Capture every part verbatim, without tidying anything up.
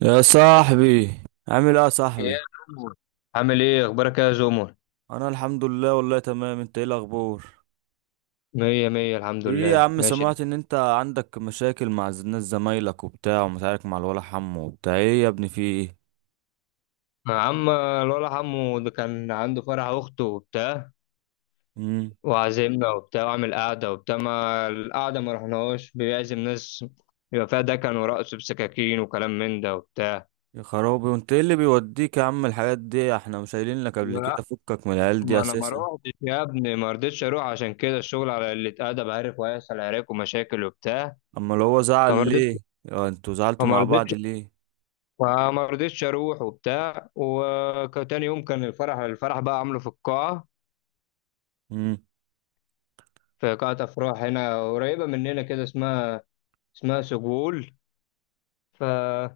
يا صاحبي، عامل ايه يا يا صاحبي؟ جومو، عامل ايه؟ اخبارك إيه يا جومو؟ انا الحمد لله والله تمام، انت ايه الاخبار؟ مية مية، الحمد ايه يا لله، عم، ماشي. سمعت ان انت عندك مشاكل مع ز- ناس زمايلك وبتاع، ومشاكل مع الولا حمو وبتاع، ايه يا ابني في ايه؟ عم الولا عمو ده كان عنده فرح اخته وبتاع، امم. وعزمنا وبتاع، وعمل قعدة وبتاع. ما القعدة ما رحناهوش، بيعزم ناس يبقى فيها دكن ورقص بسكاكين وكلام من ده وبتاع. يا خرابي، وانت ايه اللي بيوديك يا عم الحاجات دي؟ احنا مش قايلين لك قبل لا، كده فكك من العيال ما دي انا ما اساسا؟ روحتش يا ابني، ما رضيتش اروح عشان كده الشغل على اللي اتقدم، عارف، وهيحصل عراك ومشاكل وبتاع. اما لو هو زعل فما رضيتش ليه؟ اه، انتوا زعلتوا فما مع بعض رضيتش ليه؟ فما رضيتش اروح وبتاع. وتاني يوم كان الفرح، الفرح بقى عامله في القاعه، امم. في قاعه افراح هنا قريبه مننا كده، اسمها اسمها سجول. فبس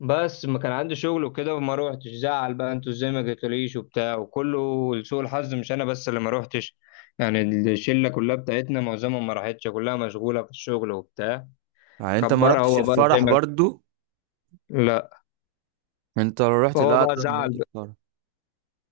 ما كان عندي شغل وكده وما روحتش. زعل بقى انتوا ازاي ما جيتوليش وبتاع، وكله. لسوء الحظ مش انا بس اللي ما روحتش، يعني الشله كلها بتاعتنا معظمهم ما راحتش، كلها مشغوله في الشغل وبتاع. يعني انت ما كبرها رحتش هو بقى زي الفرح ما... برضو؟ لا. انت لو رحت، فهو لا بقى ده ما زعل رحت بقى. الفرح.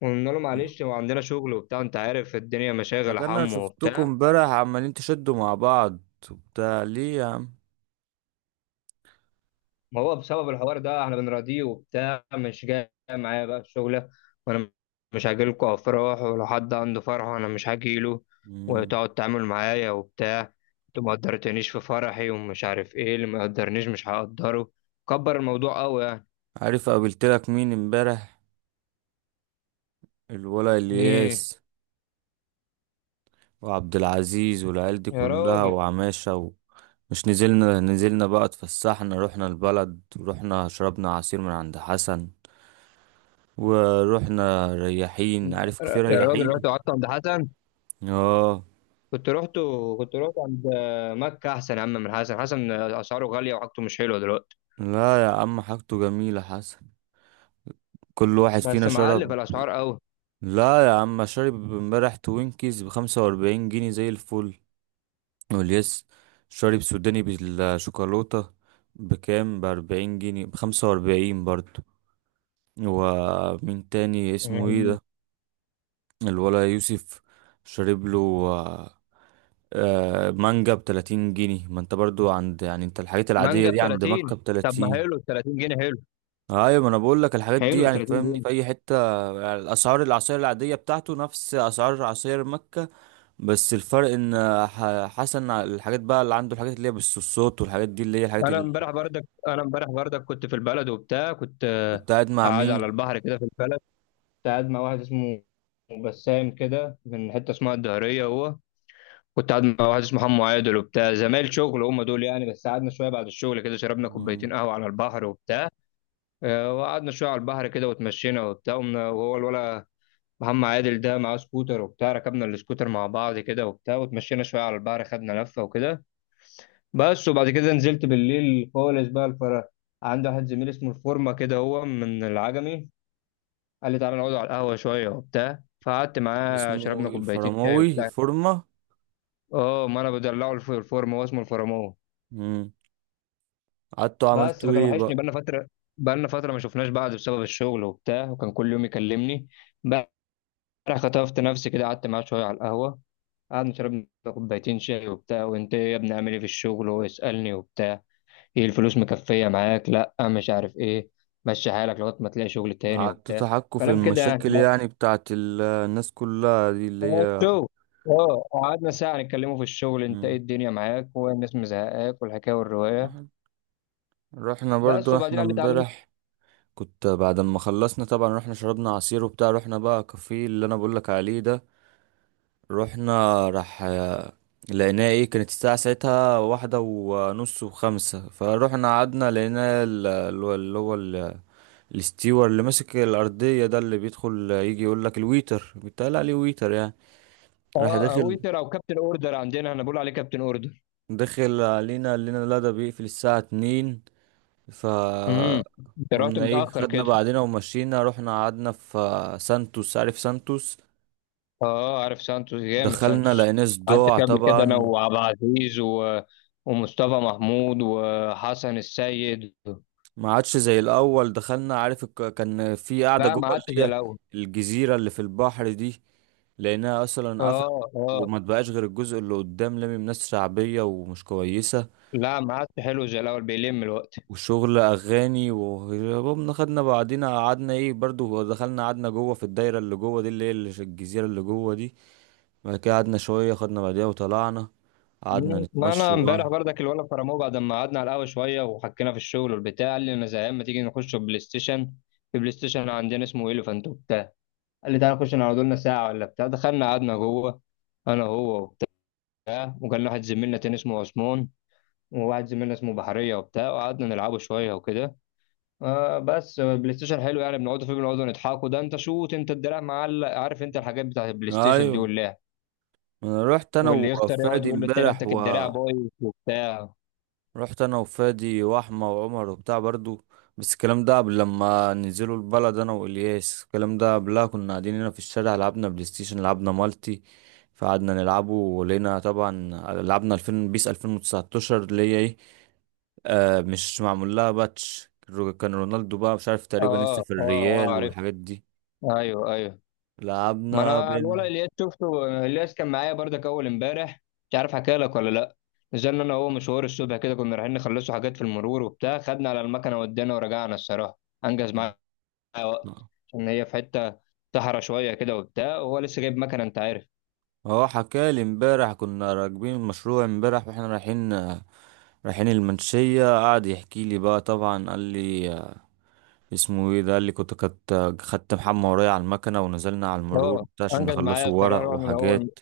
وقلنا له معلش، هو عندنا شغل وبتاع، انت عارف الدنيا ده مشاغل يا كان انا حمو شفتكم وبتاع. امبارح عمالين تشدوا مع بعض وبتاع، ليه يا عم؟ ما هو بسبب الحوار ده احنا بنراضيه وبتاع، مش جاي معايا بقى الشغلة. وانا مش هاجيلكوا افراح، ولو حد عنده فرح وانا مش هاجيله مم. وتقعد تعمل معايا وبتاع. انتوا ما قدرتنيش في فرحي ومش عارف ايه اللي ما قدرنيش، مش هقدره. كبر الموضوع قوي يعني. عارف قابلتلك مين امبارح؟ الولا مين؟ الياس وعبد العزيز والعيال دي يا كلها راجل، وعماشة و... مش نزلنا نزلنا بقى، اتفسحنا، رحنا البلد، ورحنا شربنا عصير من عند حسن، ورحنا رياحين، عارف كيف يا راجل رياحين؟ رحت قعدت عند حسن. اه. كنت رحت كنت رحت عند مكة. احسن يا عم من حسن، حسن اسعاره غالية وحاجته مش حلوة دلوقتي. لا يا عم، حاجته جميلة حسن، كل واحد بس فينا معلي في شرب. الاسعار لا يا عم، شارب امبارح توينكيز بخمسة وأربعين جنيه زي الفل، واليس شارب سوداني بالشوكولاتة بكام، بأربعين جنيه، بخمسة وأربعين برضو. ومين تاني اسمه ايه قوي. ده؟ الولا يوسف شارب له آه، آه، مانجا بتلاتين جنيه. ما انت برضو عند، يعني انت الحاجات العادية مانجا ب دي عند تلاتين؟ مكة طب ما بتلاتين. حلو، تلاتين جنيه حلو. ايوه، ما انا بقول لك الحاجات دي، حلو يعني 30 فاهمني، جنيه في اي حتة. يعني الاسعار، العصير العادية بتاعته نفس اسعار عصير مكة، بس الفرق ان ح- حسن الحاجات بقى اللي عنده، الحاجات اللي هي بالصوت والحاجات دي اللي هي الحاجات انا اللي... امبارح بردك انا امبارح بردك كنت في البلد وبتاع. كنت آه، كنت قاعد مع قاعد على مين؟ البحر كده في البلد، كنت قاعد مع واحد اسمه بسام كده، من حته اسمها الدهريه. هو كنت قاعد مع واحد اسمه حمو عادل وبتاع، زمايل شغل هم دول يعني. بس قعدنا شويه بعد الشغل كده، شربنا كوبايتين مم. قهوه على البحر وبتاع. آه، وقعدنا شويه على البحر كده وتمشينا وبتاع. قمنا- وهو الولا محمد عادل ده معاه سكوتر وبتاع، ركبنا السكوتر مع بعض كده وبتاع، وتمشينا شويه على البحر، خدنا لفه وكده. بس. وبعد كده نزلت بالليل خالص بقى الفرح. عندي واحد زميل اسمه الفورمة كده، هو من العجمي. قال لي تعالى نقعد على القهوة شوية وبتاع. فقعدت معاه، اسمه شربنا كوبايتين شاي الفرماوي، وبتاع. الفورمة. اه، ما انا بدلعه، الف- الفورمة هو اسمه الفرمون. مم. قعدت بس عملته فكان ايه وحشني، بقى؟ بقالنا فترة بقالنا فترة ما شفناش بعض بسبب الشغل وبتاع، وكان كل يوم يكلمني. بقى خطفت نفسي كده، قعدت معاه شوية على القهوة. قعدنا شربنا كوبايتين شاي وبتاع. وانت إيه يا ابني، عامل ايه في الشغل؟ وهو يسألني وبتاع، ايه الفلوس مكفية معاك؟ لا مش عارف ايه، مشي حالك لغاية ما تلاقي شغل تاني قعدت وبتاع. تحكوا في كلام كده يعني. المشاكل، لا، يعني بتاعت ال- الناس كلها دي اللي هو هي. الشغل. اه قعدنا ساعة نتكلموا في الشغل، انت ايه مم. الدنيا معاك والناس مزهقاك، والحكاية والرواية. رحنا بس برضو وبعدين احنا قال لي تعالى. امبارح، كنت بعد ما خلصنا طبعا رحنا شربنا عصير وبتاع، رحنا بقى كافيه اللي انا بقولك عليه ده، رحنا، راح لقيناها ايه، كانت الساعة ساعتها واحدة ونص وخمسة، فروحنا قعدنا، لقينا ال- ال- اللي هو ال- الاستيور اللي ماسك الأرضية ده، اللي بيدخل يجي يقول لك، الويتر بيتقال عليه ويتر يعني. راح اه، داخل، ويتر او كابتن اوردر، عندنا احنا بنقول عليه كابتن اوردر. داخل علينا، قال لنا لا ده بيقفل الساعة اتنين. ف امم، انت رحت قمنا ايه، متأخر خدنا كده. بعدنا ومشينا، رحنا قعدنا في سانتوس، عارف سانتوس؟ اه عارف سانتوس، جامد دخلنا سانتوس. لقيناه قعدت صداع فيه قبل كده انا طبعا، وعبد العزيز و... ومصطفى محمود وحسن السيد. ما عادش زي الاول. دخلنا، عارف الك- كان في قاعده لا جوه ما قعدتش اللي زي هي الاول. الجزيره اللي في البحر دي، لانها اصلا قفلت، اه اه. وما تبقاش غير الجزء اللي قدام، لامم ناس شعبيه ومش كويسه، لا ما عادش حلو زي الاول، بيلم الوقت. وشغل اغاني، وهربنا، خدنا بعدينا، قعدنا ايه برضو، دخلنا قعدنا جوه في الدايره اللي جوه دي اللي هي اللي- الجزيره اللي جوه دي. بعد كده قعدنا شويه، خدنا بعديها وطلعنا، قعدنا مم. ما نتمشى انا امبارح بقى. برضك الولد فرموه، بعد ما قعدنا على القهوه شويه وحكينا في الشغل والبتاع قال لي انا زهقان، ما تيجي نخش بلاي ستيشن. في بلاي ستيشن عندنا اسمه ايليفانت وبتاع. قال لي تعالى نخش نقعد لنا ساعه ولا بتاع. دخلنا قعدنا جوه، انا هو وبتاع، وكان لنا واحد زميلنا تاني اسمه عثمان، وواحد زميلنا اسمه بحريه وبتاع. وقعدنا نلعبه شويه وكده. آه بس بلاي ستيشن حلو يعني، بنقعدوا فيه بنقعدوا نضحكوا، ده انت شوت، انت الدراع معلق، عارف انت الحاجات بتاعت البلاي ستيشن دي ايوه. واللعب. انا رحت انا واللي يختار يقعد وفادي يقول له التاني انت امبارح و الدراع بايظ وبتاع. رحت انا وفادي واحمى وعمر وبتاع برضو. بس الكلام ده قبل لما ننزلوا البلد، انا والياس، الكلام ده قبلها كنا قاعدين هنا في الشارع، لعبنا بلاي ستيشن، لعبنا مالتي، فقعدنا نلعبه ولقينا طبعا، لعبنا الفين، بيس الفين وتسعة عشر اللي هي ايه، آه، مش معمول لها باتش، رو- كان رونالدو بقى مش عارف اه تقريبا لسه في اه اه، الريال عرفت. والحاجات دي، ايوه ايوه. ما لعبنا انا الولد بين. الياس شفته، الياس كان معايا برضك اول امبارح. مش عارف حكى لك ولا لا. نزلنا انا وهو مشوار الصبح كده، كنا رايحين نخلصوا حاجات في المرور وبتاع، خدنا على المكنه ودينا ورجعنا. الصراحه انجز معايا وقت، عشان هي في حته صحرا شويه كده وبتاع، وهو لسه جايب مكنه انت عارف. هو حكالي امبارح، كنا راكبين المشروع امبارح واحنا رايحين رايحين المنشية، قعد يحكي لي بقى طبعا، قال لي اسمه ايه ده، قال لي كنت كنت خدت محمى ورايا على المكنة، ونزلنا على المرور اه وبتاع عشان انجز معايا نخلصوا الصراحه. ورق رحنا الاول، وحاجات.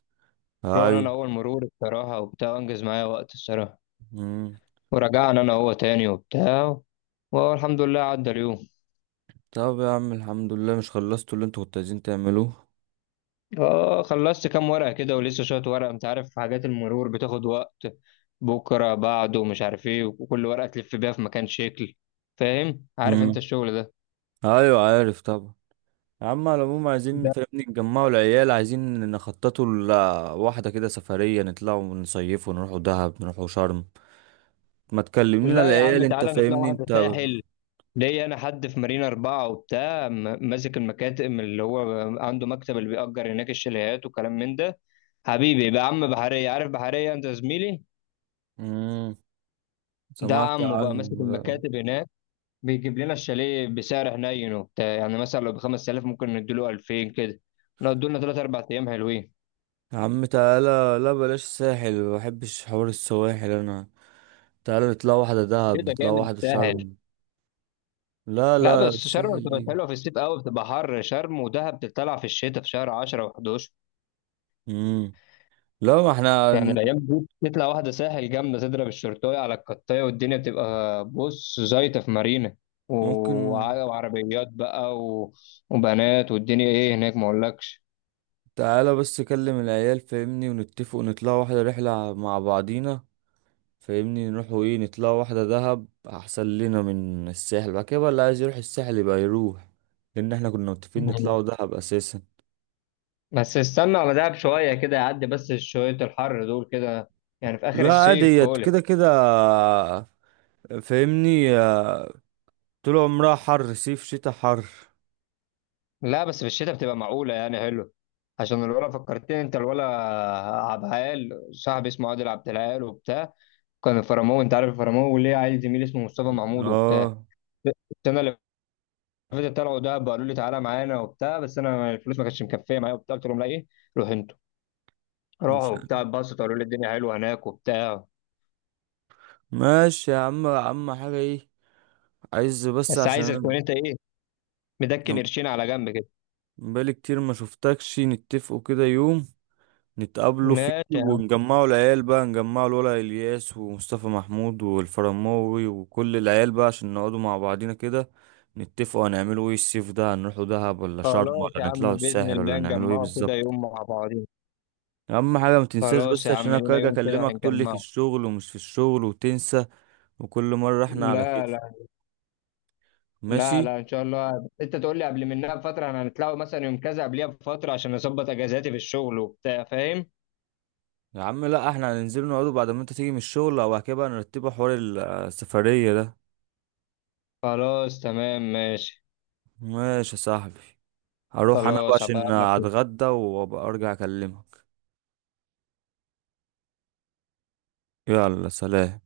رحنا ايوه. انا اول مرور الصراحه وبتاع، انجز معايا وقت الصراحه. مم. ورجعنا انا هو تاني وبتاع. والحمد لله عدى اليوم. طب يا عم الحمد لله، مش خلصتوا اللي انتوا كنتوا عايزين تعملوه؟ اه خلصت كام ورقة كده، ولسه شوية ورقة، انت عارف حاجات المرور بتاخد وقت، بكرة بعده مش عارف ايه، وكل ورقة تلف بيها في مكان شكل. فاهم، عارف انت مم. الشغل ده. ايوه، عارف طبعا. يا عم على العموم، عايزين لا، فاهمني نجمعوا العيال، عايزين نخططوا لواحدة كده سفرية، نطلعوا ونصيفوا، نروحوا دهب، نروحوا شرم. ما تكلمنينا لا يا عم العيال، انت تعالى نطلع فاهمني واحدة انت. ساحل. ليا انا حد في مارينا أربعة وبتاع، م- ماسك المكاتب، اللي هو عنده مكتب، اللي بيأجر هناك الشاليهات وكلام من ده. حبيبي بقى عم بحرية، عارف بحرية انت، زميلي امم. ده. سمعت عمه بقى عنه ماسك ده. المكاتب هناك. بيجيب لنا الشاليه بسعر حنين وبتاع، يعني مثلا لو ب خمسة آلاف ممكن نديله ألفين كده، نقعد لنا تلاتة أربعة ايام حلوين. يا عم تعالى، لا بلاش ساحل، ما بحبش حوار السواحل انا، تعالى نطلع واحدة ايه دهب، ده نطلع جامد واحدة سهل. شرم. لا لا لا، بس شرم الساحل بتبقى دي. حلوه في الصيف قوي، بتبقى حر. شرم ودهب بتطلع في الشتاء، في شهر عشرة و11. امم. لا ما احنا يعني ن- الايام دي تطلع واحده ساحل جامده، تضرب الشرطايه على القطايه، والدنيا بتبقى بص زيطه في مارينا. و- ممكن. وع- وعربيات بقى و... وبنات والدنيا ايه هناك ما اقولكش. تعالى بس كلم العيال فاهمني، ونتفق ونطلع واحدة رحلة مع بعضينا، فاهمني، نروحوا ايه، نطلع واحدة دهب احسن لنا من الساحل، بعد كده بقى اللي عايز يروح الساحل يبقى يروح، لان احنا كنا متفقين نطلعوا دهب اساسا. بس استنى على دهب شوية كده يعدي بس شوية الحر دول كده، يعني في آخر لا عادي الصيف هي خالص. كده كده، فاهمني، طول عمرها حر، صيف شتاء حر. لا بس في الشتاء بتبقى معقولة يعني حلو. عشان الولا فكرتني، انت الولا عبد العال صاحبي، اسمه عادل عبد العال وبتاع. كان الفرامو، انت عارف الفرامو، وليه عيل زميلي اسمه مصطفى محمود وبتاع. اه السنة اللي فاتت طلعوا دهب، قالوا لي تعالى معانا وبتاع، بس انا الفلوس ما كانتش مكفية معايا وبتاع، قلت لهم لا ايه روح انتوا. راحوا مش وبتاع، اتبسطوا، قالوا لي الدنيا حلوة هناك وبتاع. ماشي يا عم. عم حاجة ايه، عايز بس بس عشان عايزك تكون انا انت ايه، مدكن أنا قرشين على جنب كده. بقالي كتير ما شفتكش، نتفقوا كده يوم نتقابلوا فيه ماشي. ونجمعوا العيال بقى، نجمعوا الولا الياس ومصطفى محمود والفرماوي وكل العيال بقى، عشان نقعدوا مع بعضينا كده، نتفقوا هنعملوا ايه الصيف ده، هنروحوا دهب ولا شرم، خلاص ولا يا نطلعوا عم بإذن الساحل، ولا الله نعملوا ايه نجمعه كده بالظبط. يوم مع بعضين. اهم حاجه ما تنساش، خلاص بس يا عشان عم انا لينا اجي يوم كده اكلمك تقول لي في هنجمعه. الشغل ومش في الشغل وتنسى، وكل مره احنا على كده. لا لا لا ماشي لا، إن شاء الله أنت تقول لي قبل منها بفترة، احنا هنطلعوا مثلا يوم كذا، قبلها بفترة عشان أظبط أجازاتي في الشغل وبتاع فاهم. يا عم. لا احنا هننزل نقعدوا بعد ما انت تيجي من الشغل، او بعد كده بقى نرتبوا حوار السفريه ده. خلاص تمام ماشي. ماشي يا صاحبي، هروح انا بقى خلاص هبقى عشان أقابلك. اتغدى، وابقى ارجع اكلمك. يلا سلام.